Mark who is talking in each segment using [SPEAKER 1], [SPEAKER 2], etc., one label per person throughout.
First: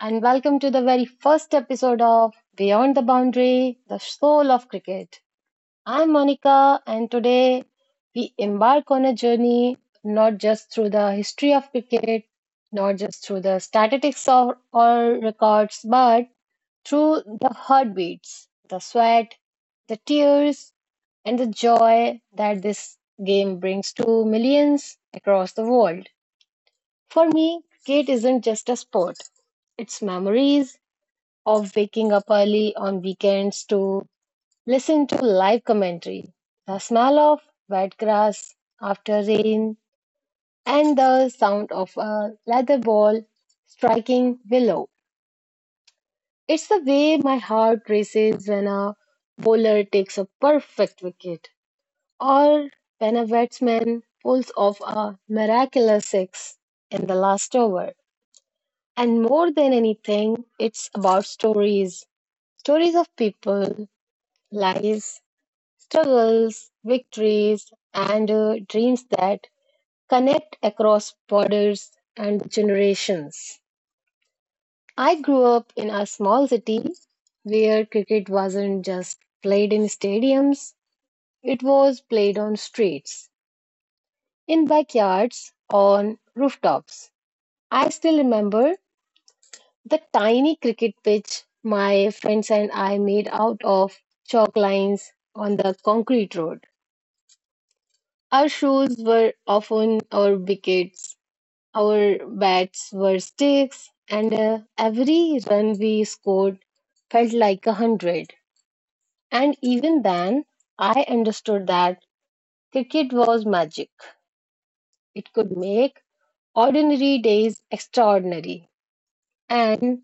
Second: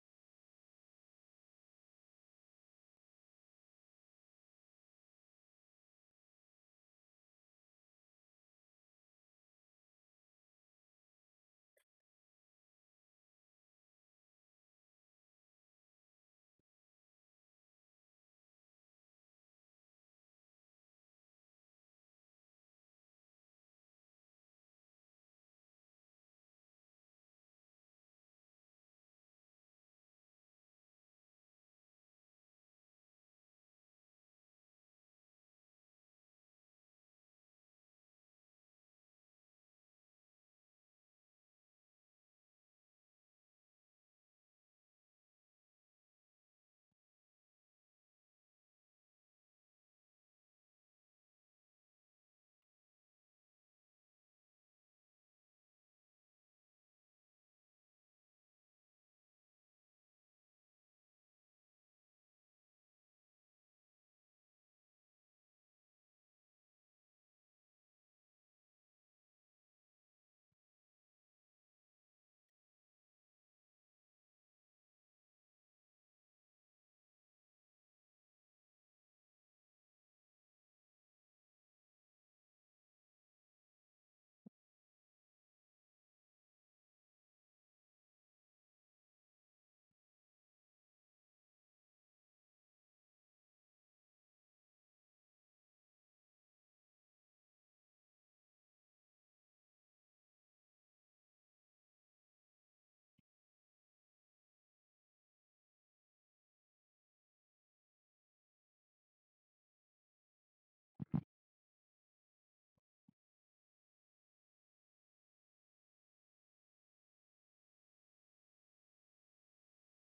[SPEAKER 1] and welcome to the very first episode of Beyond the Boundary, the Soul of Cricket. I'm Monica, and today we embark on a journey not just through the history of cricket, not just through the statistics or records, but through the heartbeats, the sweat, the tears, and the joy that this game brings to millions across the world. For me, Kate isn't just a sport. It's memories of waking up early on weekends to listen to live commentary, the smell of wet grass after rain, and the sound of a leather ball striking willow. It's the way my heart races when a bowler takes a perfect wicket or when a batsman pulls off a miraculous six in the last over. And more than anything, it's about stories stories of people, lives, struggles, victories, and dreams that connect across borders and generations. I grew up in a small city where cricket wasn't just played in stadiums, it was played on streets, in backyards, on rooftops. I still remember the tiny cricket pitch my friends and I made out of chalk lines on the concrete road. Our shoes were often our wickets, our bats were sticks, and every run we scored felt like a hundred. And even then, I understood that cricket was magic. It could make ordinary days extraordinary. And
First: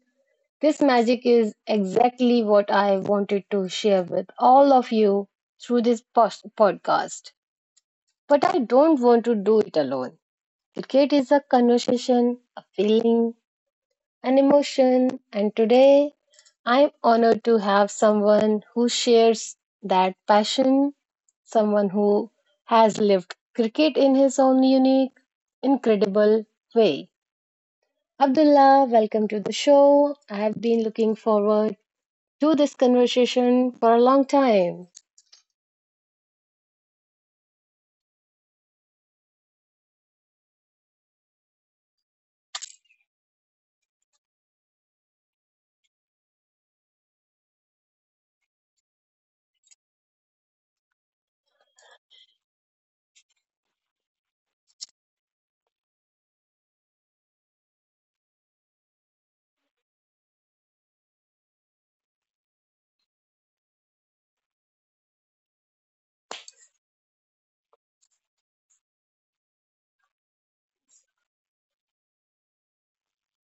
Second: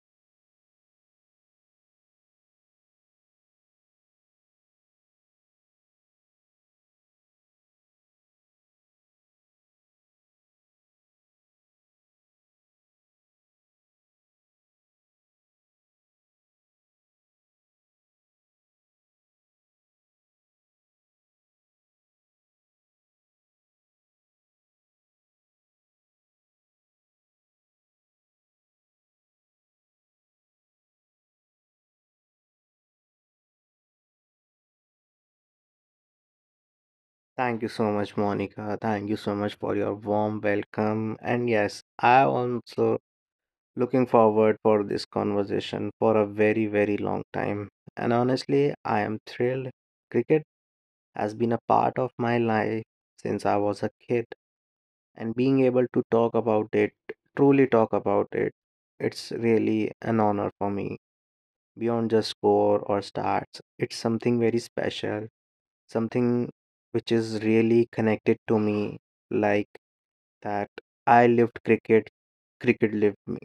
[SPEAKER 1] this magic is exactly what I wanted to share with all of you through this podcast. But I don't want to do it alone. Cricket is a conversation, a feeling, an emotion, and today I'm honored to have someone who shares that passion, someone who has lived cricket in his own unique, incredible way. Abdullah, welcome to the show. I have been looking forward do this conversation for a long time.
[SPEAKER 2] Thank you so much, Monica. Thank you so much for your warm welcome. And yes, I am also looking forward for this conversation for a very, very long time. And honestly, I am thrilled. Cricket has been a part of my life since I was a kid, and being able to talk about it, truly talk about it, it's really an honor for me beyond just score or stats. It's something very special, something which is really connected to me, like that I lived cricket, cricket lived me.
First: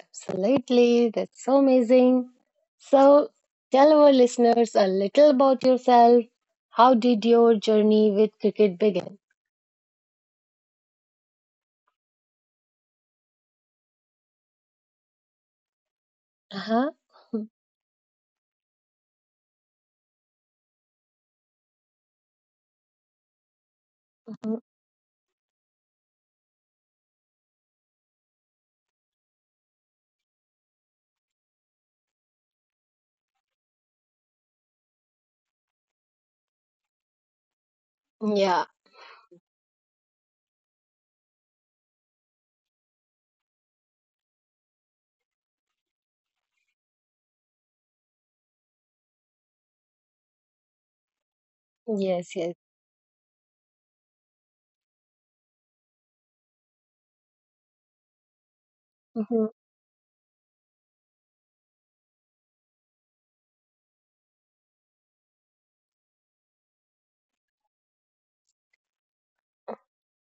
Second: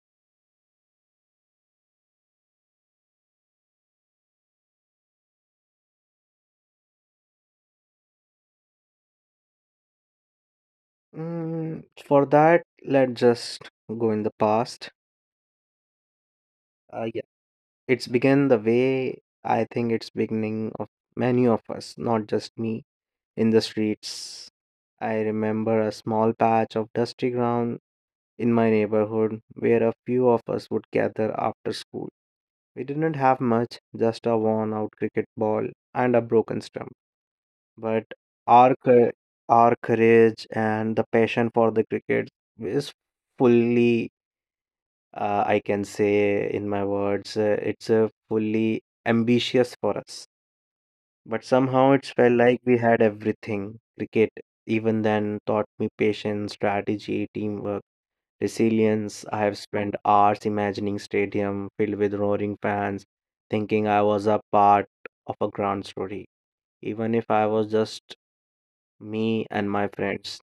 [SPEAKER 1] Absolutely, that's so amazing. So, tell our listeners a little about yourself. How did your journey with cricket begin?
[SPEAKER 2] For that, let's just go in the past.
[SPEAKER 1] Uh huh.
[SPEAKER 2] Uh, yeah,
[SPEAKER 1] Mhm.
[SPEAKER 2] it's began the way I think it's beginning of many of us, not just me, in the streets. I remember a small patch of dusty ground in my neighborhood where a few of us would gather after school. We didn't have much, just a worn out cricket ball and a broken stump. But
[SPEAKER 1] Yeah,
[SPEAKER 2] our, cour- our courage and the passion for the cricket is fully, I can say in my words, it's fully ambitious for us. But somehow it felt
[SPEAKER 1] yes, yes.
[SPEAKER 2] like we had everything. Cricket, even then, taught me patience, strategy, teamwork, resilience. I
[SPEAKER 1] Mhm,
[SPEAKER 2] have spent hours imagining stadium filled with roaring fans, thinking I was a part of a grand story, even if I was just me and my friends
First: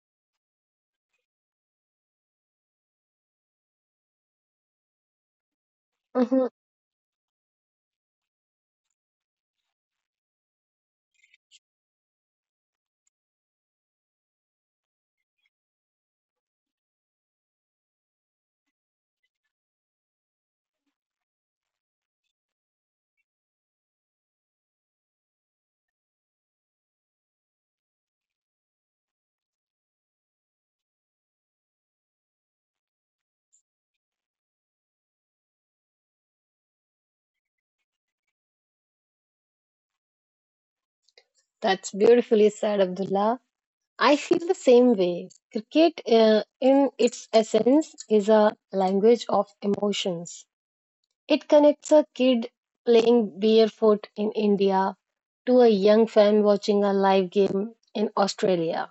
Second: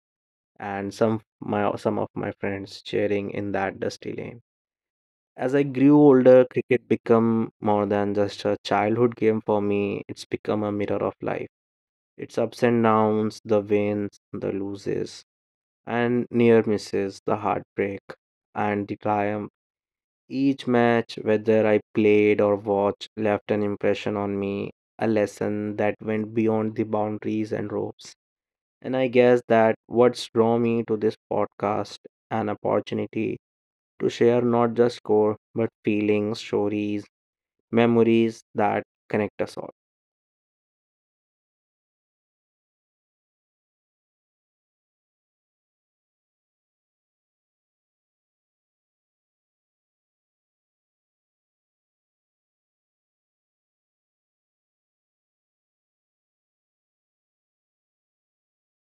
[SPEAKER 2] and some of my friends cheering in that dusty lane. As I grew older,
[SPEAKER 1] mhm.
[SPEAKER 2] cricket became more than just a childhood game for me. It's become a mirror of life. Its ups and downs, the wins, the losses, and near misses, the heartbreak, and the triumph. Each match, whether I played or watched, left an impression on me, a lesson that went beyond the boundaries and ropes. And I guess that what's drawn me to this podcast, an opportunity to share not just score, but feelings, stories, memories that connect us all.
[SPEAKER 1] That's beautifully said, Abdullah. I feel the same way. Cricket, in its essence, is a language of emotions. It connects a kid playing barefoot in India to a young fan watching a live game in Australia.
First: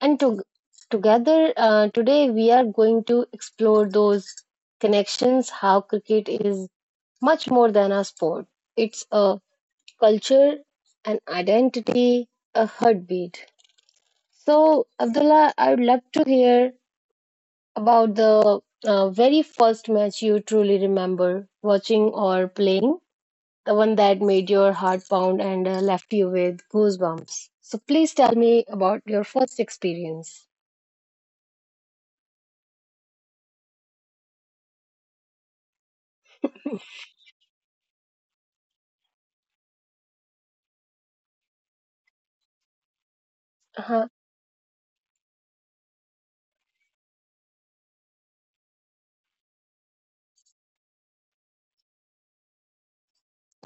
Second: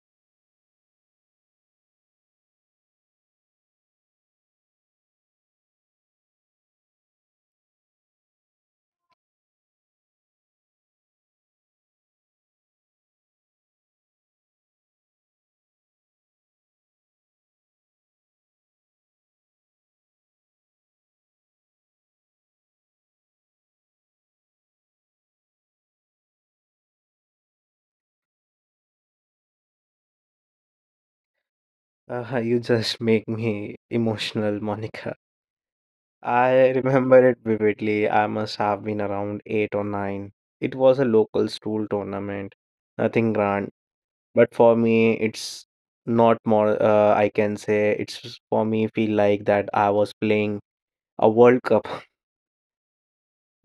[SPEAKER 1] And to, together, today we are going to explore those connections, how cricket is much more than a sport. It's a culture, an identity, a heartbeat. So, Abdullah, I would love to hear about the very first match you truly remember watching or playing, the one that made your heart pound and left you with goosebumps. So please tell me about your first experience.
[SPEAKER 2] You just make me emotional, Monica. I remember it vividly. I must have been around eight or nine. It was a local school tournament, nothing grand.
[SPEAKER 1] Uh-huh.
[SPEAKER 2] But for me, it's not more, I can say, it's for me feel like that I was playing a World Cup,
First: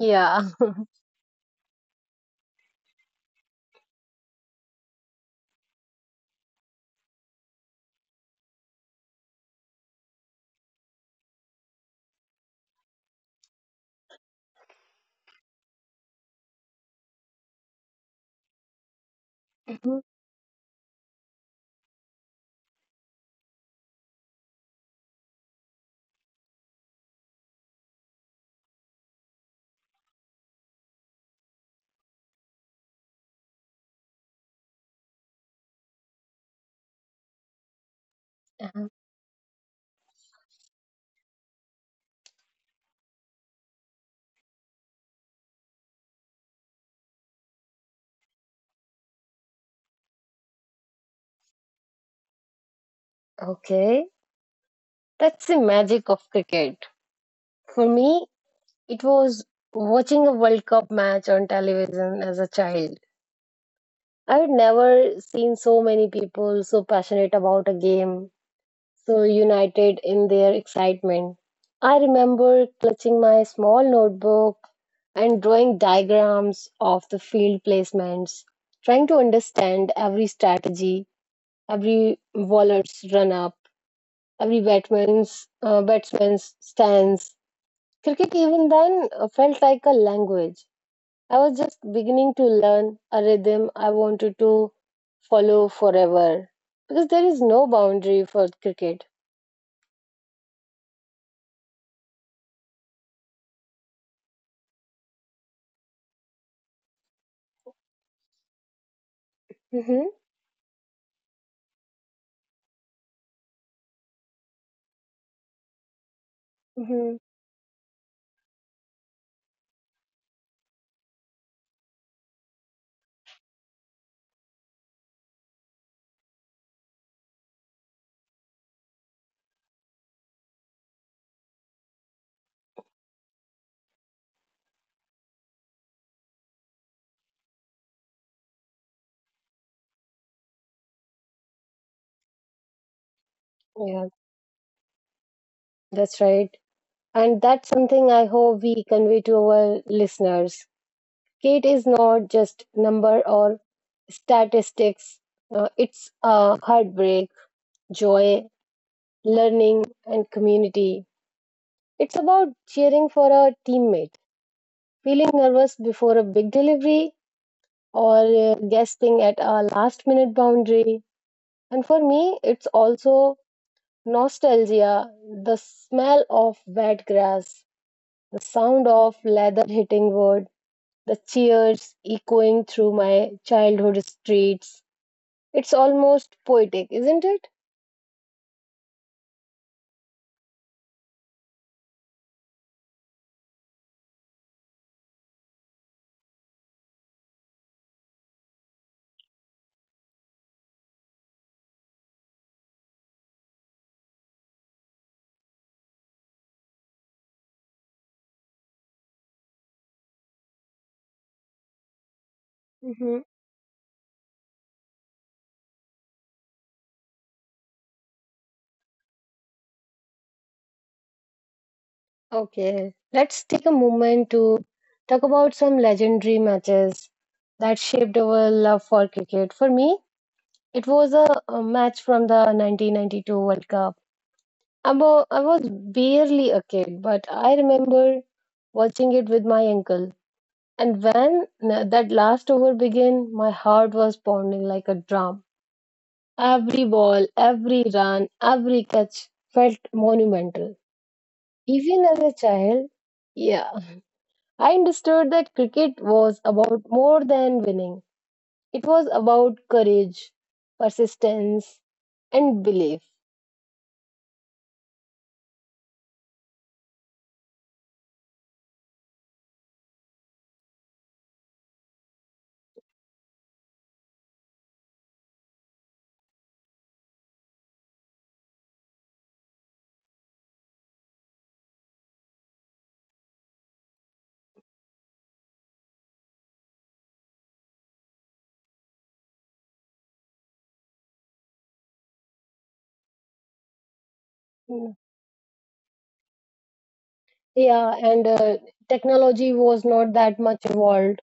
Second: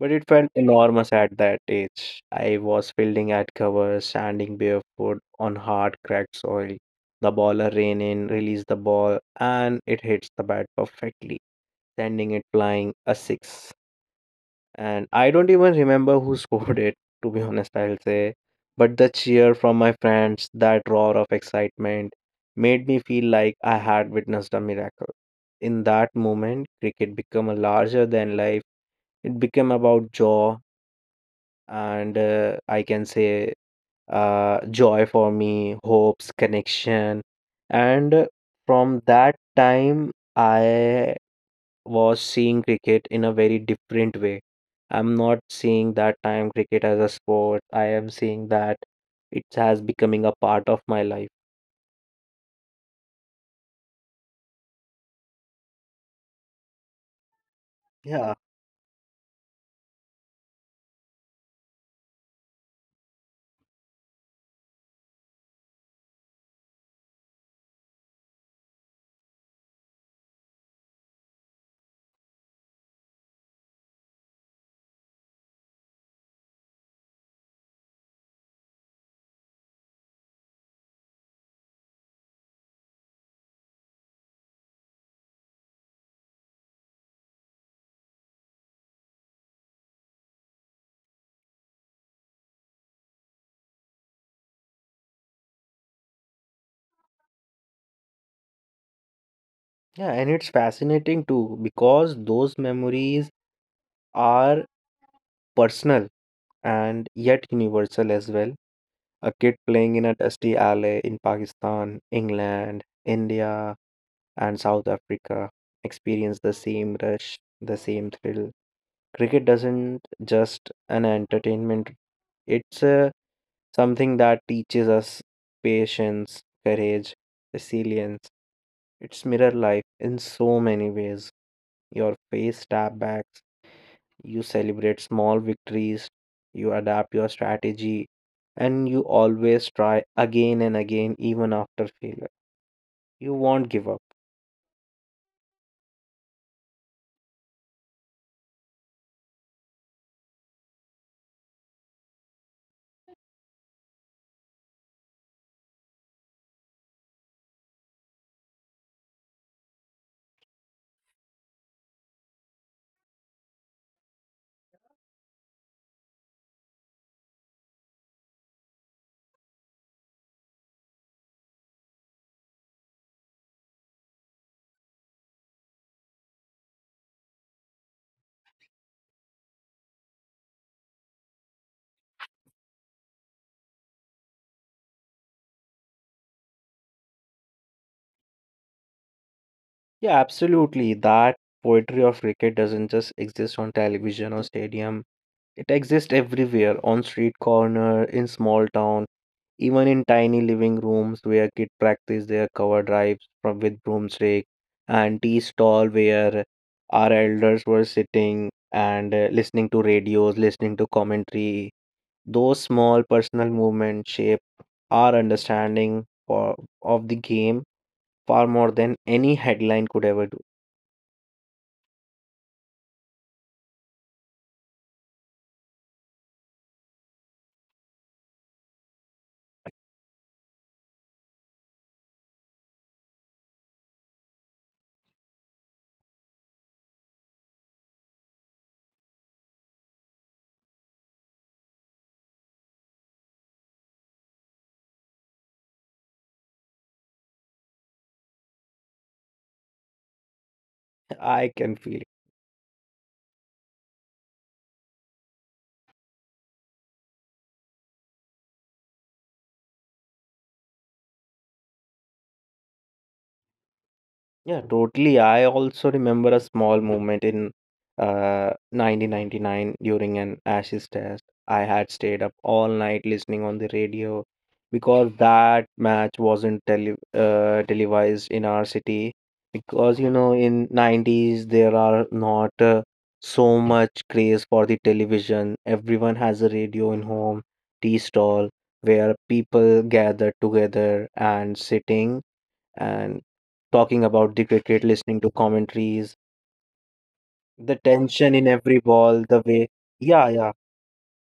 [SPEAKER 2] but it felt enormous at that age. I was fielding at cover, standing barefoot on hard, cracked soil. The baller ran in, released the ball, and it hits the bat perfectly, sending it flying a six. And I don't even remember who scored it, to be honest, I'll say. But the cheer from my
[SPEAKER 1] Mhm.
[SPEAKER 2] friends, that roar of excitement, made me feel like I had witnessed a miracle. In that moment, cricket became a larger than life. It became about joy, and I can say joy for me, hopes, connection. And
[SPEAKER 1] Uh-huh.
[SPEAKER 2] From that time, I was seeing cricket in a very different way. I'm not seeing that time cricket as a sport. I am seeing that it has becoming a part of my life.
[SPEAKER 1] Okay. That's the magic of cricket. For me,
[SPEAKER 2] Yeah,
[SPEAKER 1] it was watching a World Cup match on television as a child. I had never seen so many people so passionate about a game so united in their excitement. I remember clutching my small notebook and drawing diagrams of the field placements, trying to understand every strategy, every bowler's run up, every batsman's stance. Cricket even then felt like a language. I was just beginning to learn a rhythm I wanted to follow forever because there is no boundary for cricket.
[SPEAKER 2] yeah, and it's fascinating too because those memories are personal and yet universal as well. A kid playing in
[SPEAKER 1] Hmm.
[SPEAKER 2] a dusty alley in Pakistan, England, India, and South Africa experience the same rush, the same thrill. Cricket doesn't just an entertainment, it's something that teaches us patience, courage, resilience. It's mirror life in so many ways. Your face tap back, you celebrate small victories, you adapt your strategy, and you always try again and again, even after failure. You won't give up.
[SPEAKER 1] Yeah, that's right. And that's something I hope we convey to our listeners. Kate is not just number or statistics. It's a heartbreak, joy, learning, and community. It's about cheering for our teammate, feeling nervous before a big delivery, or gasping at a last minute boundary. And for me, it's also nostalgia, the smell of wet grass, the sound of leather hitting wood, the cheers echoing through my childhood streets. It's almost poetic, isn't it?
[SPEAKER 2] Yeah, absolutely. That poetry of cricket doesn't just exist on television or stadium. It exists everywhere, on street corner, in small town, even in tiny living rooms where kids practice their cover drives from with broomstick and tea stall where our elders were sitting and listening to radios, listening to commentary. Those small
[SPEAKER 1] Hmm.
[SPEAKER 2] personal movements shape our understanding for, of the game far more than any headline could ever do.
[SPEAKER 1] Okay, let's take a moment to talk about some legendary matches that shaped our love for cricket. For me, it was a match from the 1992 World Cup. I was barely a kid, but I remember watching it with my uncle. And when that last over began, my heart was pounding like a drum. Every ball, every run, every catch felt monumental.
[SPEAKER 2] I can feel
[SPEAKER 1] Even
[SPEAKER 2] it.
[SPEAKER 1] as a child, yeah, I understood that cricket was about more than winning. It was about courage, persistence, and belief.
[SPEAKER 2] Yeah, totally. I also remember a small moment in 1999 during an ashes test. I had stayed up all night listening on the radio because that match wasn't televised in our city. Because you know, in '90s there are not so much craze for the television. Everyone has a radio in home, tea stall, where people gather together and sitting and talking about the cricket,
[SPEAKER 1] Mm.
[SPEAKER 2] listening to commentaries, the
[SPEAKER 1] Yeah, and
[SPEAKER 2] tension in every ball, the
[SPEAKER 1] technology
[SPEAKER 2] way,
[SPEAKER 1] was not
[SPEAKER 2] yeah,
[SPEAKER 1] that
[SPEAKER 2] yeah,
[SPEAKER 1] much evolved.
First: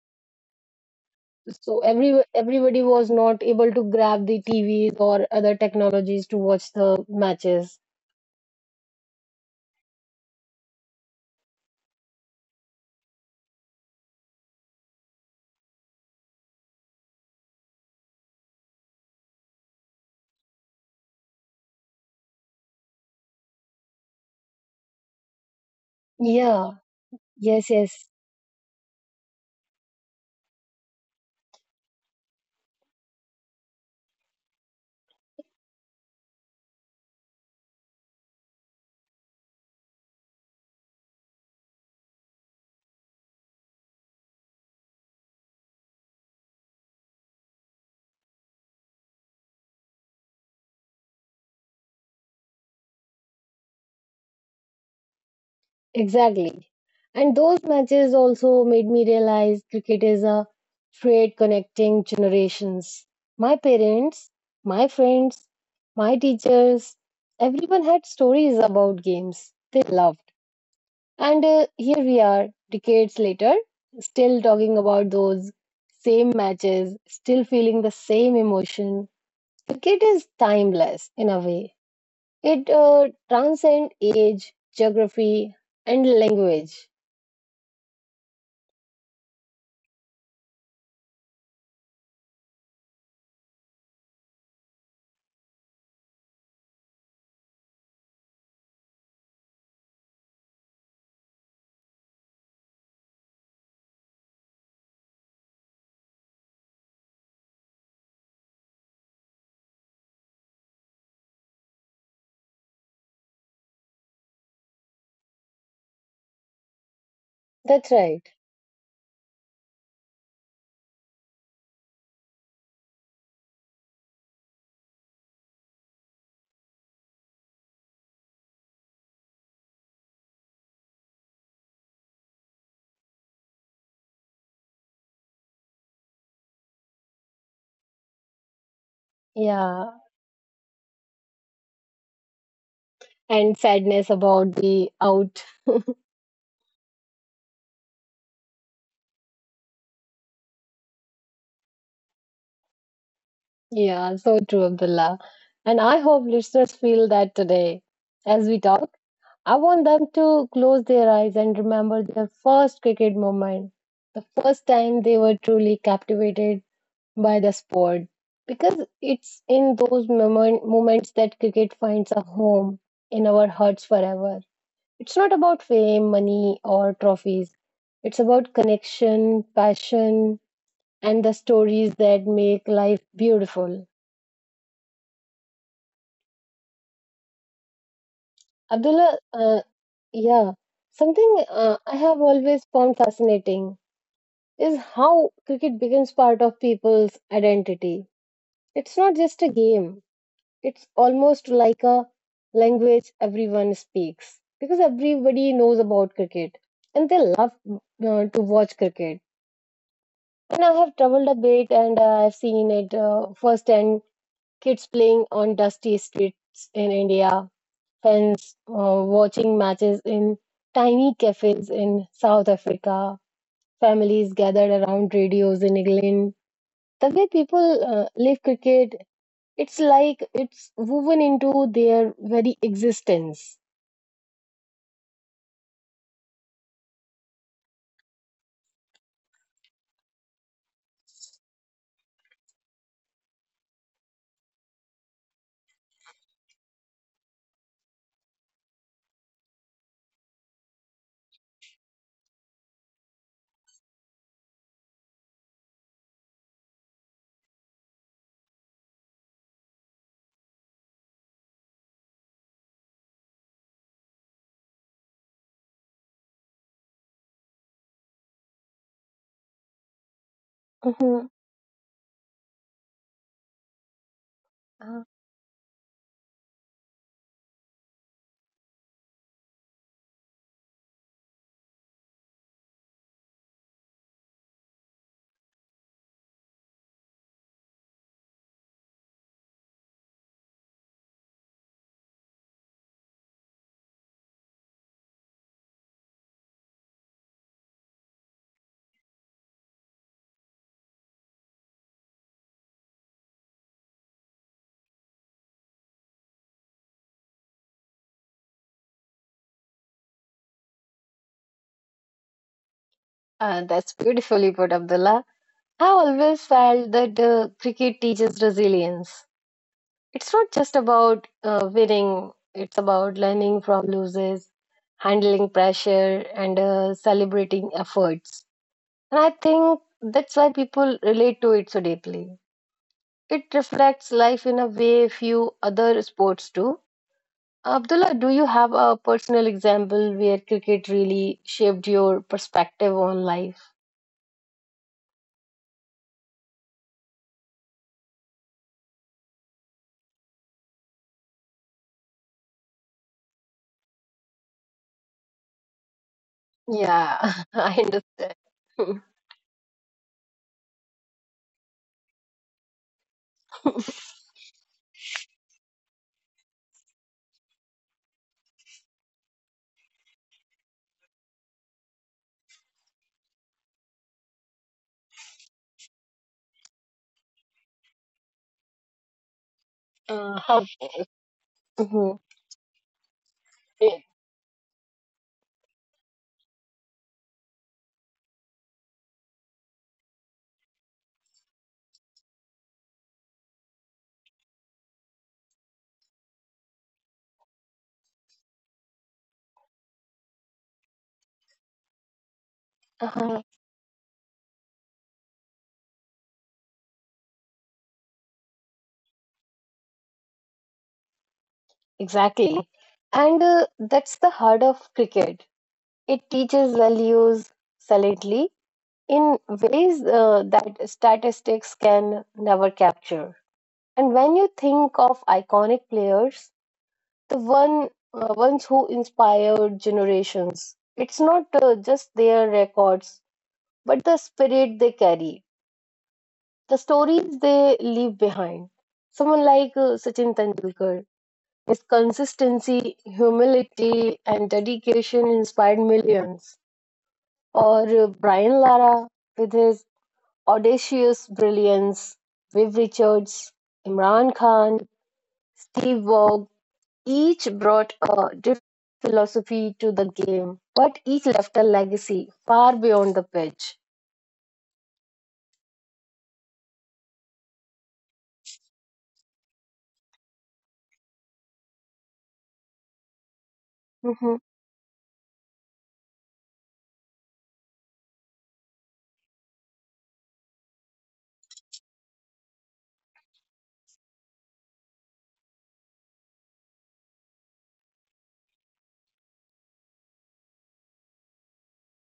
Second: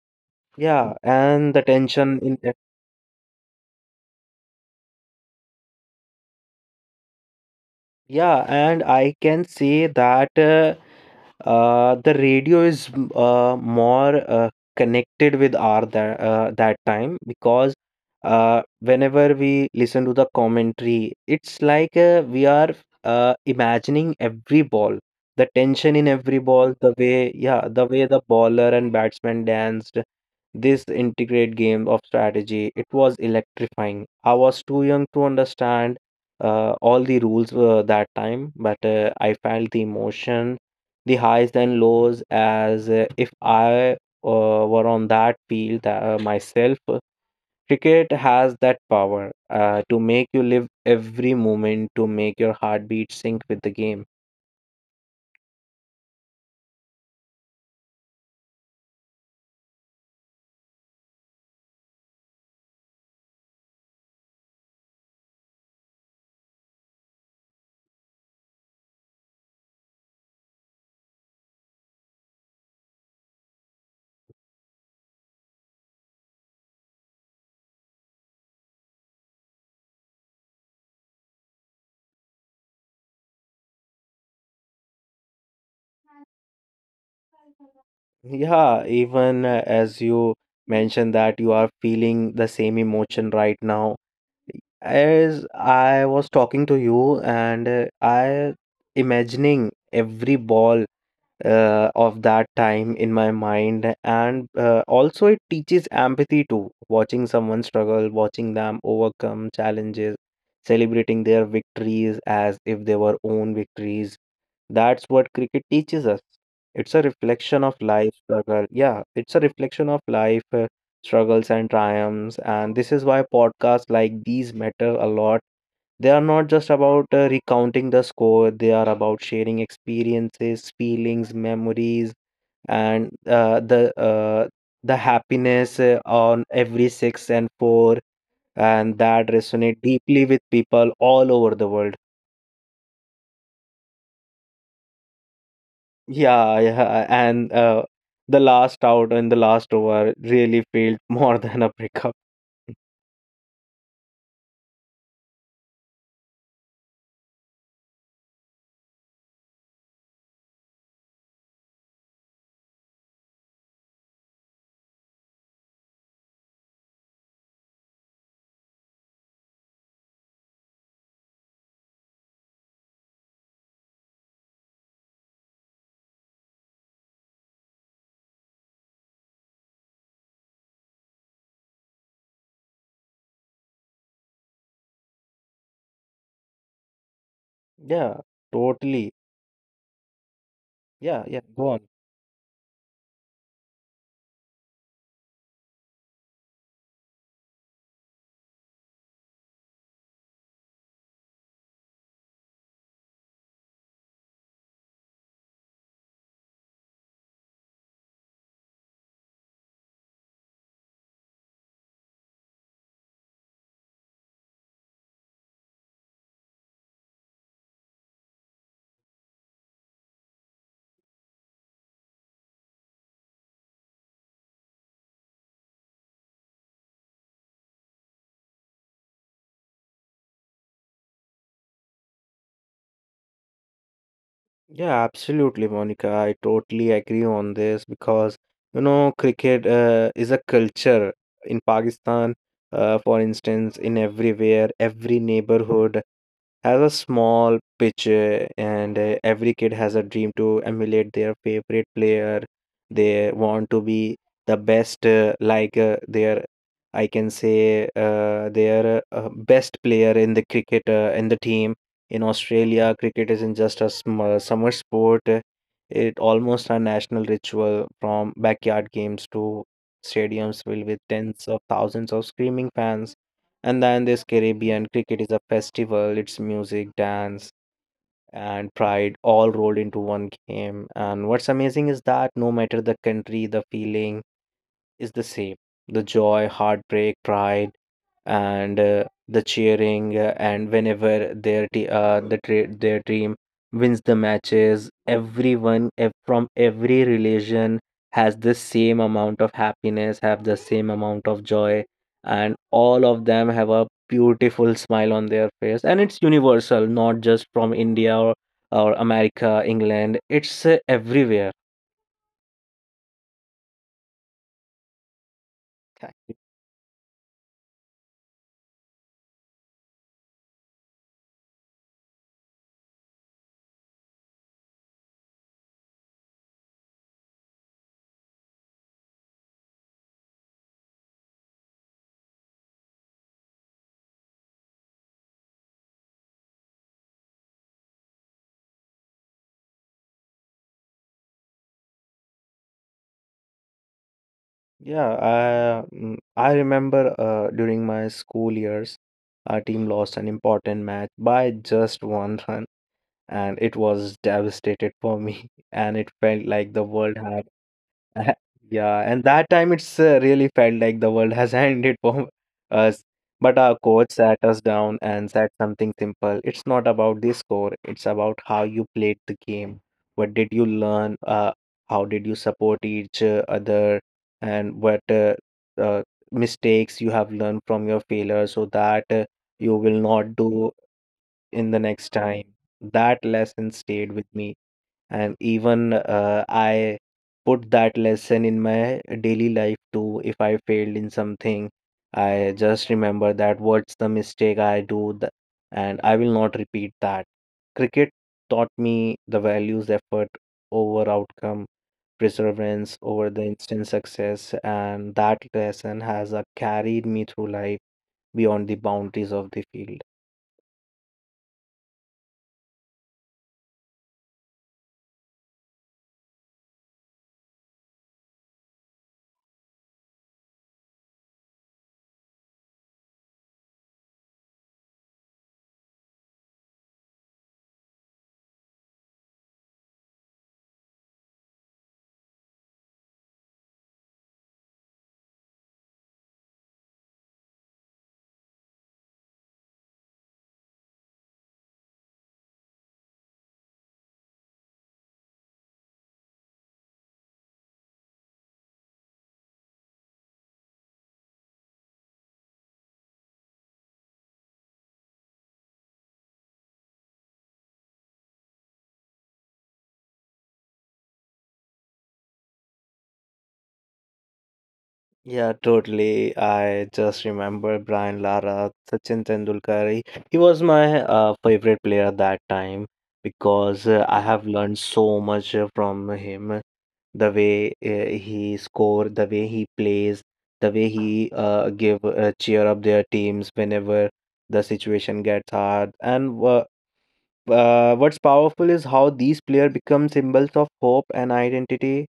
[SPEAKER 2] yeah, and the
[SPEAKER 1] So
[SPEAKER 2] tension in
[SPEAKER 1] everybody was not able to grab the TVs or other technologies to watch the matches.
[SPEAKER 2] Yeah, and I can say that the radio is more connected with our that time because whenever we listen to the commentary, it's like we are imagining every ball, the tension in every ball,
[SPEAKER 1] Yeah, yes,
[SPEAKER 2] the way
[SPEAKER 1] yes.
[SPEAKER 2] the bowler and batsman danced. This integrate game of strategy, it was electrifying. I was too young to understand all the rules were that time, but I felt the emotion, the highs and lows, as if I were on that field myself. Cricket has that power to make you live every moment, to make your heartbeat sync with the game.
[SPEAKER 1] Exactly. And those matches also made me realize cricket is a thread connecting generations. My parents, my friends, my teachers, everyone had stories about games they loved. And here we are, decades later, still talking about those same matches, still feeling the same emotion. Cricket is timeless in a way, it transcends age, geography, and language.
[SPEAKER 2] Yeah, even as you mentioned that you are feeling the same emotion right now. As I was talking to you, and I imagining every ball of that time in my mind, and also it teaches empathy too, watching someone struggle, watching them overcome challenges, celebrating their victories as if they were own victories. That's what cricket teaches us. It's a reflection of
[SPEAKER 1] That's
[SPEAKER 2] life
[SPEAKER 1] right.
[SPEAKER 2] struggle, yeah, it's a reflection of life, struggles and triumphs. And this is why podcasts like these matter a lot. They are not just about recounting the score, they are about sharing experiences, feelings, memories, and the happiness on every six and four, and that resonate
[SPEAKER 1] Yeah.
[SPEAKER 2] deeply with people all over the world.
[SPEAKER 1] And sadness about the out.
[SPEAKER 2] Yeah, yeah, and the last out and the last over really failed more than a breakup.
[SPEAKER 1] Yeah, so true, Abdullah. And I hope listeners feel that today as we talk. I want them to close their eyes and remember their first cricket moment, the first time they were truly captivated by the sport. Because it's in those moments that cricket finds a home in our hearts forever. It's not about fame, money, or trophies. It's about connection, passion, and the stories that make life beautiful.
[SPEAKER 2] Yeah, totally.
[SPEAKER 1] Abdullah, yeah,
[SPEAKER 2] Yeah, yeah,
[SPEAKER 1] something
[SPEAKER 2] go
[SPEAKER 1] uh,
[SPEAKER 2] on.
[SPEAKER 1] I have always found fascinating is how cricket becomes part of people's identity. It's not just a game, it's almost like a language everyone speaks because everybody knows about cricket and they love to watch cricket. And I have traveled a bit and I've seen it firsthand, kids playing on dusty streets in India, fans watching matches in tiny cafes in South Africa, families gathered around radios in England. The way people live cricket, it's like it's woven into their very existence.
[SPEAKER 2] Yeah, absolutely, Monica. I totally agree on this because you know cricket is a culture in Pakistan. For instance, in everywhere, every neighborhood has a small pitch, and every kid has a dream to emulate their favorite player. They want to be the best, like I can say, their best player in the cricket, in the team. In Australia, cricket isn't just a summer sport; it almost a national ritual. From backyard games to stadiums filled with
[SPEAKER 1] Mhm.
[SPEAKER 2] tens of thousands of screaming fans, and then this Caribbean
[SPEAKER 1] Uh,
[SPEAKER 2] cricket is a festival, it's music, dance, and pride all rolled into one game. And what's amazing is that no matter the country, the feeling is the same. The joy, heartbreak, pride, and the cheering, and whenever their team wins the matches, everyone from every religion has the same amount of happiness, have the same amount of joy, and all of them have a beautiful smile on their face. And it's universal, not just from india or america, england, it's everywhere.
[SPEAKER 1] that's beautifully put, Abdullah. I always felt that cricket teaches resilience. It's not just about winning, it's about learning from losses, handling pressure, and celebrating efforts. And I think that's why people relate to it so deeply. It reflects life in a way few other sports do. Abdullah, do you have a personal example where cricket really shaped your perspective on life?
[SPEAKER 2] I remember during my school years, our team lost an important match by just one run, and it was devastated for me, and it felt like the
[SPEAKER 1] Yeah,
[SPEAKER 2] world had
[SPEAKER 1] I
[SPEAKER 2] Ha-
[SPEAKER 1] understand.
[SPEAKER 2] Yeah, and that time it's really felt like the world has ended for us. But our coach sat us down and said something simple. It's not about the score, it's about how you played the game. What did you learn? How did you support each other? And what uh, mistakes you have learned from your failure so that you will not
[SPEAKER 1] How?
[SPEAKER 2] do in the next time. That lesson stayed with me, and even I put that lesson in my daily life too. If I failed in something, I just remember that what's the mistake I do, and I will not repeat that. Cricket taught me the values effort over outcome, perseverance over
[SPEAKER 1] Mhm.
[SPEAKER 2] the instant success, and that lesson has carried me through life beyond the boundaries of the field.
[SPEAKER 1] Exactly. And that's the heart of cricket. It teaches values solidly in ways that statistics can never capture. And when you think of iconic players, the ones who inspired generations, it's not just their records, but the spirit they carry, the stories they leave behind. Someone like Sachin Tendulkar, his consistency, humility, and dedication inspired millions. Or Brian Lara with his audacious brilliance, Viv Richards, Imran Khan, Steve Waugh, each brought a different philosophy to the game, but each left a legacy far beyond the pitch.
[SPEAKER 2] Yeah, totally. I just remember Brian Lara, Sachin Tendulkar. He was my favorite player at that time because I have
[SPEAKER 1] Mhm.
[SPEAKER 2] learned so much from him. The way he score, the way he plays, the way he give cheer up their teams whenever the situation gets hard. What's powerful is how these players become symbols of hope and identity.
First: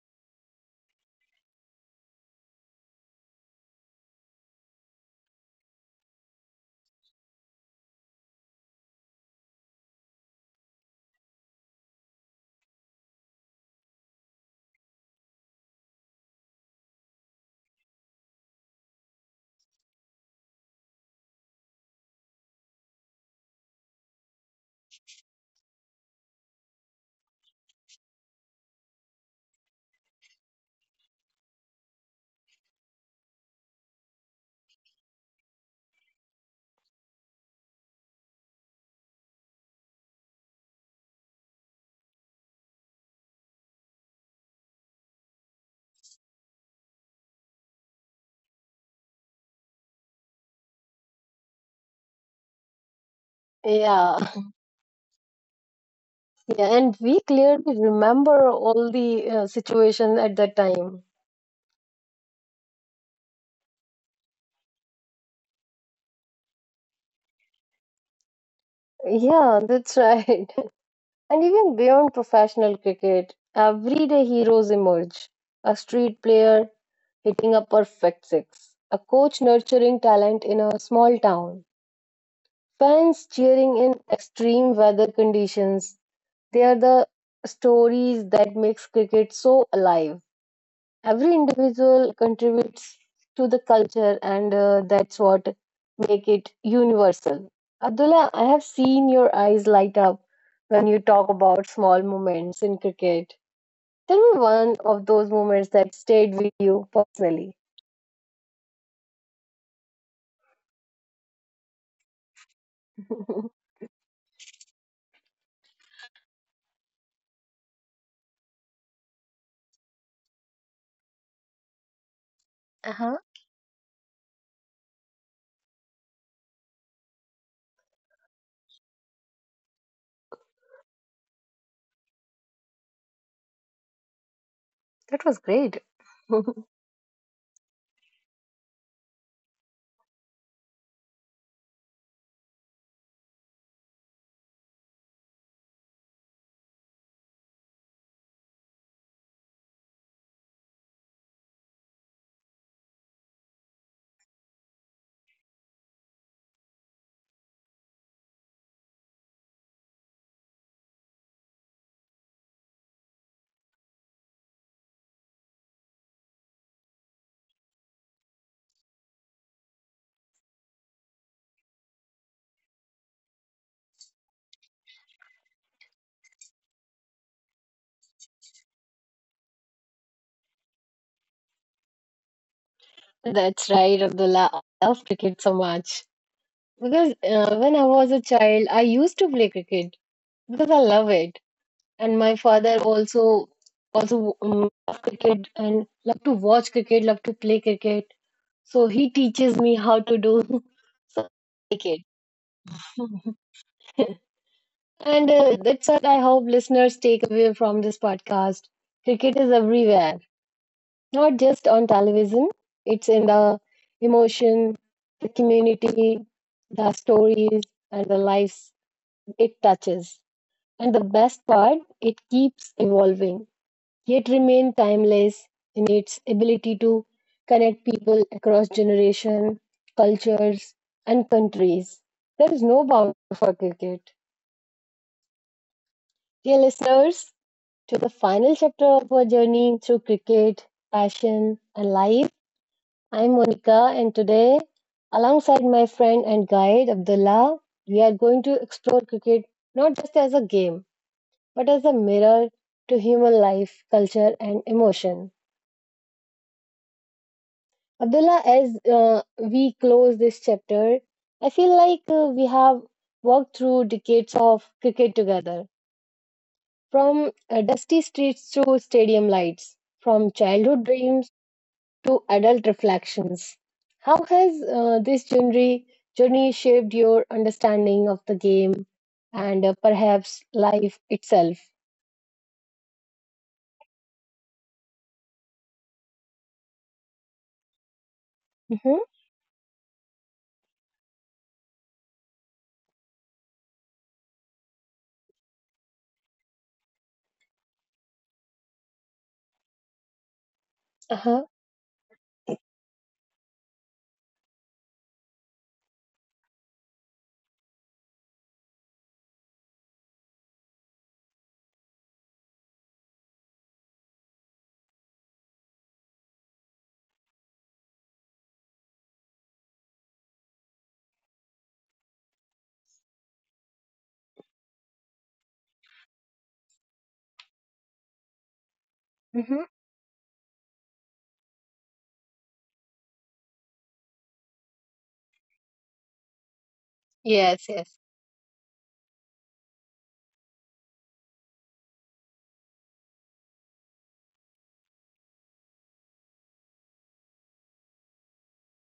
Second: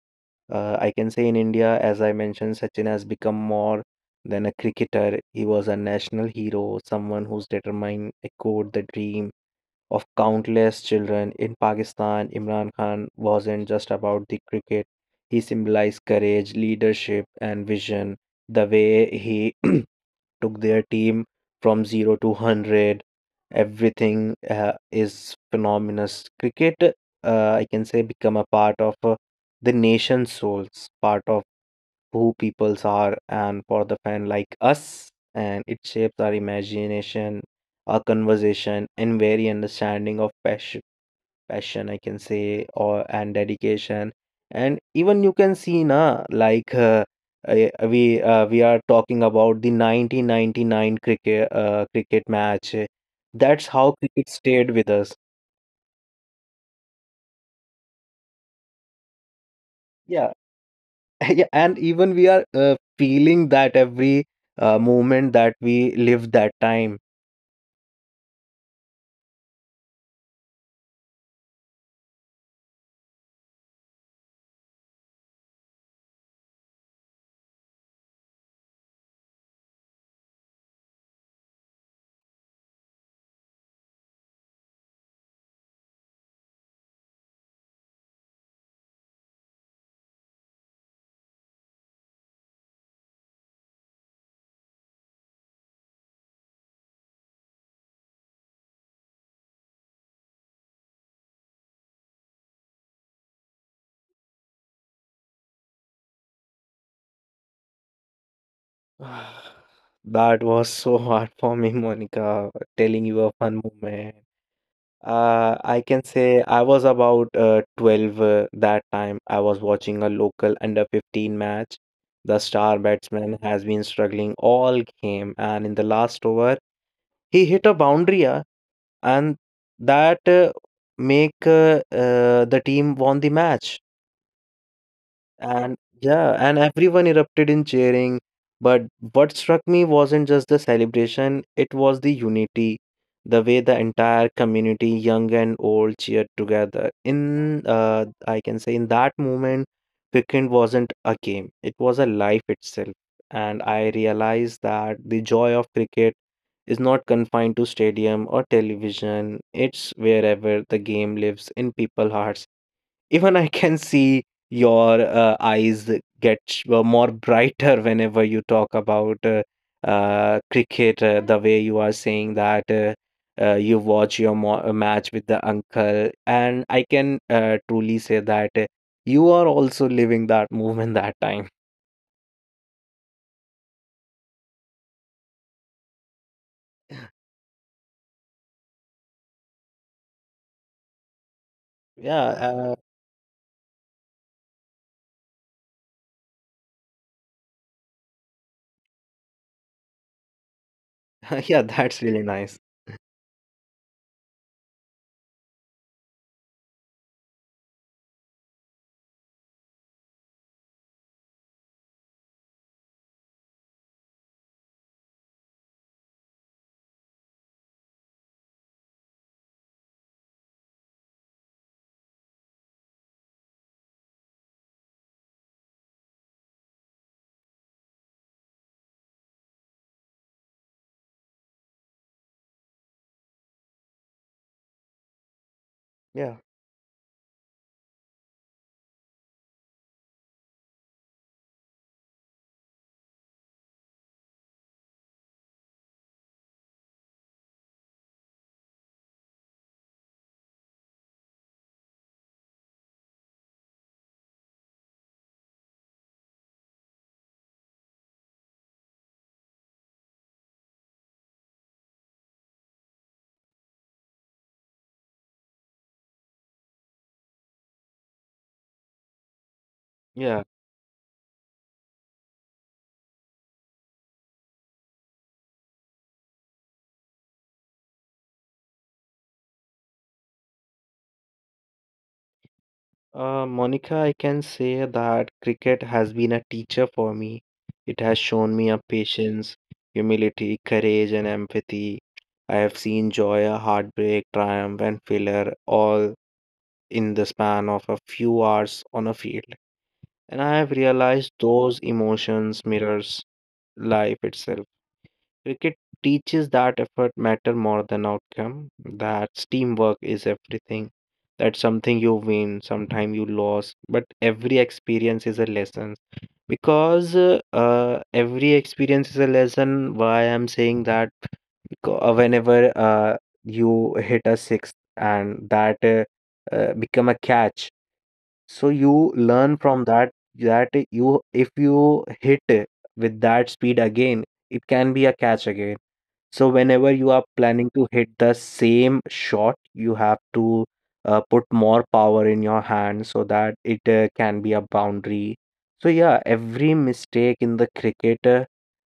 [SPEAKER 2] I can say in India, as I mentioned, Sachin has become more than a cricketer. He was a national hero, someone who's determined, echoed the dream, of countless children. In Pakistan, Imran Khan wasn't just about the cricket, he symbolized courage, leadership, and vision. The way he took their team from 0 to 100 everything is phenomenal cricket, I can say, become a part of the nation's souls, part of who peoples are, and for the fan like us, and it shapes our imagination, our conversation, and very understanding of passion. Passion, I can say, or and dedication. And even you can see na, like we are talking about the 1999 cricket cricket match. That's how
[SPEAKER 1] Yeah,
[SPEAKER 2] cricket stayed with us.
[SPEAKER 1] yeah, and we clearly remember all the situation at
[SPEAKER 2] Yeah.
[SPEAKER 1] that time.
[SPEAKER 2] Yeah, and even we are feeling that every moment that we lived that time.
[SPEAKER 1] Yeah, that's right. And even beyond professional cricket, everyday heroes emerge. A street player hitting a perfect six, a coach nurturing talent in a small town, fans cheering in extreme weather conditions. They are the stories that makes cricket so alive. Every individual contributes to the culture and that's what make it universal. Abdullah, I have seen your eyes light up when you talk about small moments in cricket. Tell me one of those moments that stayed with you personally.
[SPEAKER 2] That was so hard for me, Monica, telling you a fun moment. I can say I was about 12 that time. I was watching a local under 15 match. The star
[SPEAKER 1] Uh-huh.
[SPEAKER 2] batsman has been struggling all game, and in the last over, he hit a boundary, and that make the team won the match.
[SPEAKER 1] That was great.
[SPEAKER 2] And yeah, and everyone erupted in cheering. But what struck me wasn't just the celebration, it was the unity, the way the entire community, young and old, cheered together. In, I can say, in that moment, cricket wasn't a game, it was a life itself. And I realized that the joy of cricket is not confined to stadium or television, it's wherever the game lives in people's hearts. Even I can see your eyes get more brighter whenever you talk about cricket, the way you are saying that you watch your match with the uncle. And I can truly say that you are also living that moment that time.
[SPEAKER 1] That's right, Abdullah. I love cricket so much. Because when I was a child, I used to play cricket because I love it. And my father
[SPEAKER 2] Yeah,
[SPEAKER 1] also love cricket and love to watch cricket, love to play cricket. So he teaches me how to do, so
[SPEAKER 2] yeah,
[SPEAKER 1] like,
[SPEAKER 2] that's really nice.
[SPEAKER 1] and that's what I hope listeners take away from this podcast. Cricket is everywhere, not just on television. It's in the emotion, the community, the stories, and the lives it touches. And the best part, it keeps evolving, yet remain timeless in its ability to connect people across generations, cultures, and countries. There is no bound for cricket.
[SPEAKER 2] Yeah,
[SPEAKER 1] Dear listeners, to the final chapter of our journey through cricket, passion, and life, I'm Monica, and today, alongside my friend and guide Abdullah, we are going to explore cricket not just as a game, but as a mirror to human life, culture, and emotion. Abdullah, as we close this chapter, I feel like we have walked through decades of cricket together, from dusty streets to stadium lights, from
[SPEAKER 2] yeah.
[SPEAKER 1] childhood dreams to adult reflections. How has this journey shaped your understanding of the game and perhaps life itself?
[SPEAKER 2] Monica, I can say that cricket has been a teacher for me. It has shown me a
[SPEAKER 1] Mm-hmm.
[SPEAKER 2] patience, humility, courage, and empathy. I have seen joy, a heartbreak, triumph, and failure all in the span of a few hours on a field. And I have realized
[SPEAKER 1] Uh-huh.
[SPEAKER 2] those emotions mirrors life itself. Cricket teaches that effort matter more than outcome, that teamwork is everything, that something you win, sometime you lose, but every experience is a lesson. Because every experience is a lesson, why I'm saying that, because whenever you hit a sixth and that become a catch, so you learn
[SPEAKER 1] Mm-hmm.
[SPEAKER 2] from that, that you, if you hit with that speed again, it can be a catch again, so whenever you are
[SPEAKER 1] Yes,
[SPEAKER 2] planning to
[SPEAKER 1] yes.
[SPEAKER 2] hit the same shot, you have to put more power in your hand so that it can be a boundary. So yeah, every mistake in the cricket uh,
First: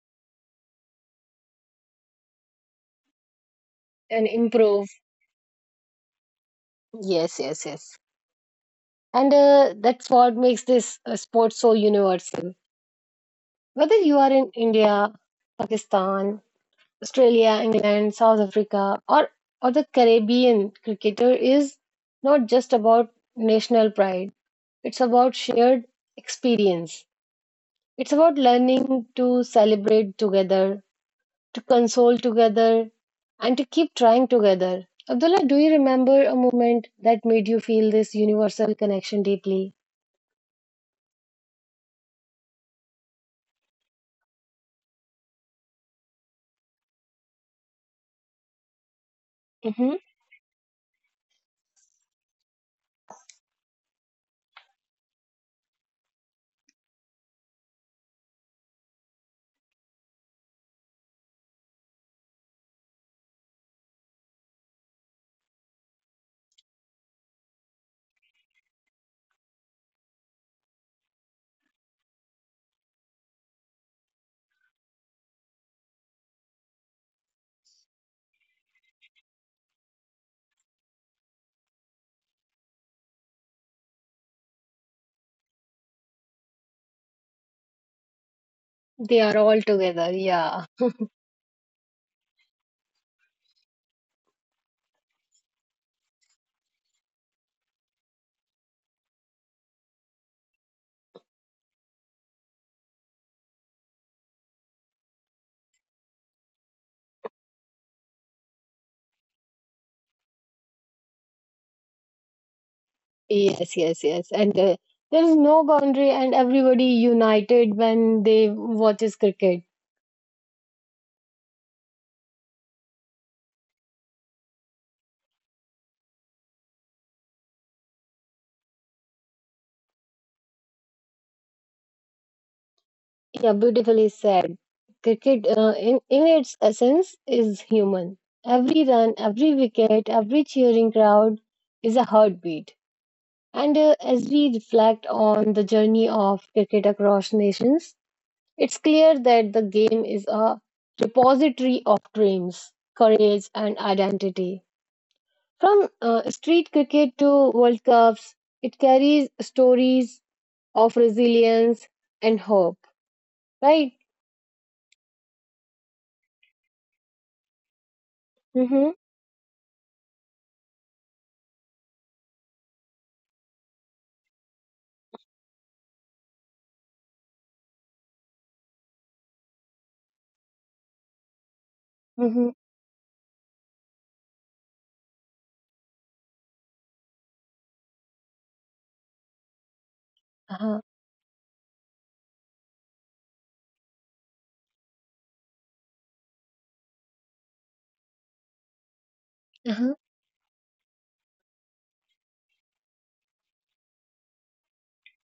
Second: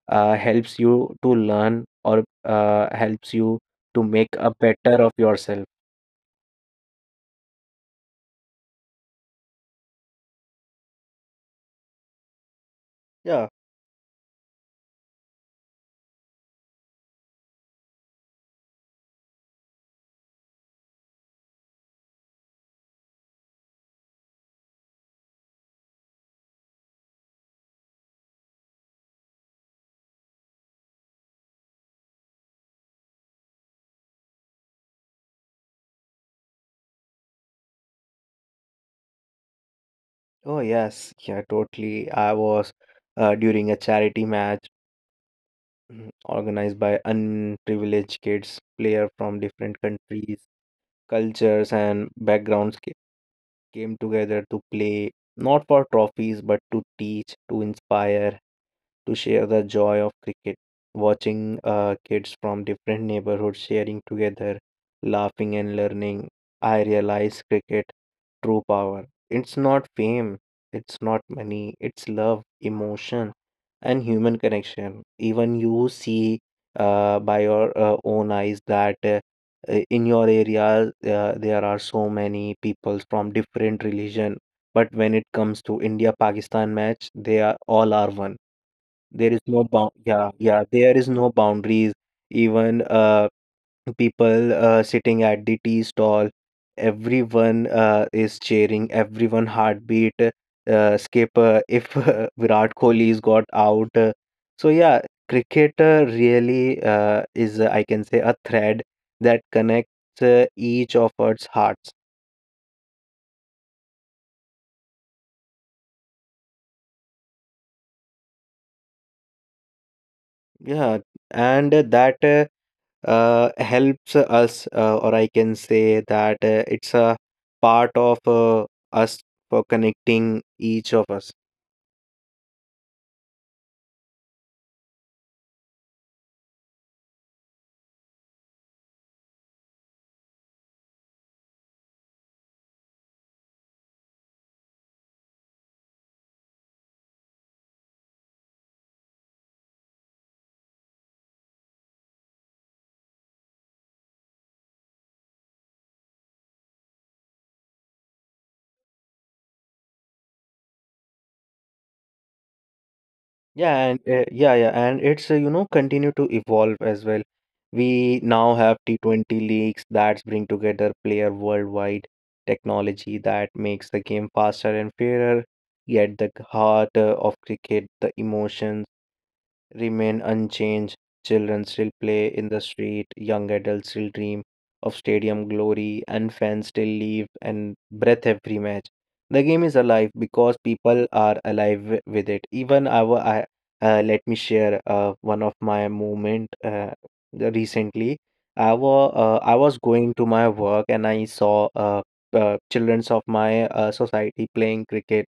[SPEAKER 2] uh, helps you to learn, or helps you to
[SPEAKER 1] And
[SPEAKER 2] make a
[SPEAKER 1] improve.
[SPEAKER 2] better of yourself.
[SPEAKER 1] Yes, yes, yes. And that's what makes this sport so universal.
[SPEAKER 2] Yeah.
[SPEAKER 1] Whether you are in India, Pakistan, Australia, England, South Africa, or the Caribbean, cricketer is not just about national pride, it's about shared experience. It's about learning to celebrate together, to console together, and to keep trying together. Abdullah, do you remember a moment that made you feel this universal connection deeply?
[SPEAKER 2] Oh yes. Yeah. Totally. I was during a charity match, organized by unprivileged kids, player from different countries, cultures and backgrounds came together to play, not for trophies, but to teach, to inspire, to share the joy of cricket. Watching kids from different neighborhoods sharing together, laughing and learning, I realized cricket true power. It's not fame, it's not money, it's love, emotion, and human connection. Even you see by your own eyes that. In your area there are so many people from different religion, but when it comes to india pakistan match, they are all are one.
[SPEAKER 1] They are
[SPEAKER 2] There is
[SPEAKER 1] all
[SPEAKER 2] no bound.
[SPEAKER 1] together.
[SPEAKER 2] Yeah,
[SPEAKER 1] Yeah.
[SPEAKER 2] yeah, there is no boundaries. Even people sitting at the tea stall, everyone is cheering, everyone heartbeat skip if virat kohli is got out, so yeah, cricket really is I can say a thread that connects each of our hearts.
[SPEAKER 1] Yes, yes, yes. And there is no boundary, and everybody united when they watches cricket.
[SPEAKER 2] Yeah, and that helps us, or I can say that it's a part of us, for connecting each of us.
[SPEAKER 1] Yeah, beautifully said. Cricket, in its essence, is human. Every run, every wicket, every cheering crowd is a heartbeat. And as we reflect on the journey of cricket across nations, it's clear that the game is a repository of dreams, courage, and identity. From street cricket to World Cups, it carries stories of resilience and hope,
[SPEAKER 2] Yeah,
[SPEAKER 1] right?
[SPEAKER 2] and and it's continue to evolve as well. We now have
[SPEAKER 1] Mm-hmm.
[SPEAKER 2] T20 leagues that bring together player worldwide, technology that makes the game faster and fairer. Yet the heart of cricket, the emotions remain unchanged. Children still play
[SPEAKER 1] Mm-hmm.
[SPEAKER 2] in the street, young adults still dream of stadium glory, and fans still leave and breath every match. The game is alive because
[SPEAKER 1] Uh-huh.
[SPEAKER 2] people are alive with it. Let me share one of my moment recently. I was
[SPEAKER 1] Uh-huh.
[SPEAKER 2] going to my work and I saw childrens of my society playing cricket,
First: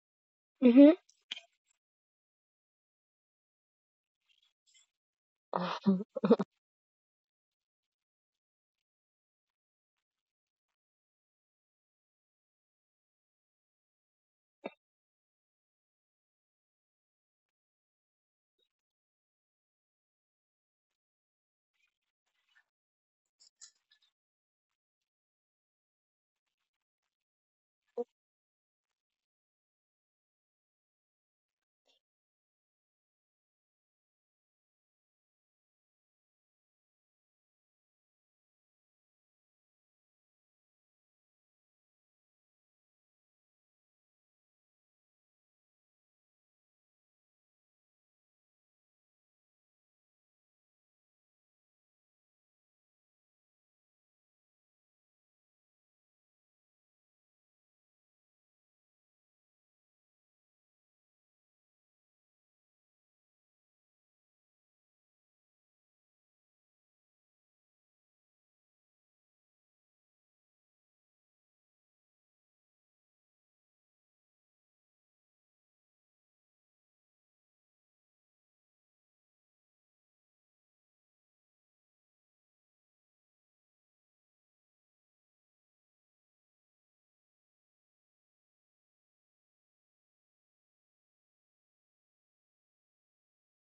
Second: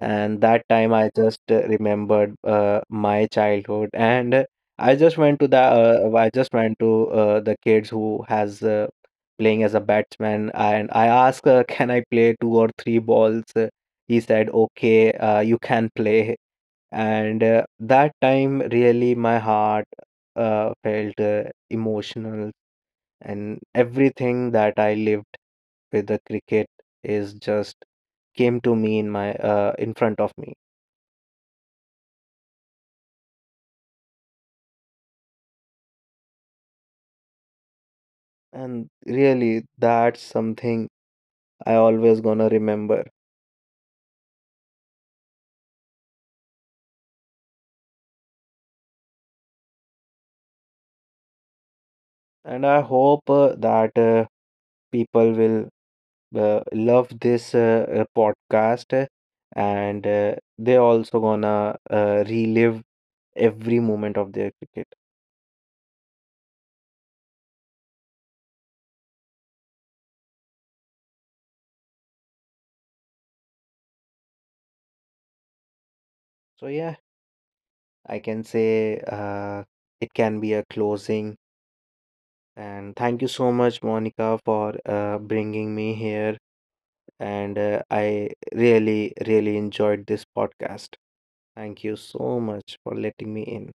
[SPEAKER 2] and that time
[SPEAKER 1] Mm-hmm.
[SPEAKER 2] I just remembered my childhood, and I just went to the kids who has playing as a batsman, and I asked, can I play two or three balls? He said okay, you can play. And that time really my heart felt emotional, and everything that I lived with the cricket is just came to me in my, in front of me, and really that's something I always gonna remember. And I hope that people will love this podcast, and they also gonna relive every moment of their cricket. So yeah, I can say, it can be a closing. And thank you so much, Monica, for bringing me here. And I really, really enjoyed this podcast. Thank you so much for letting me in.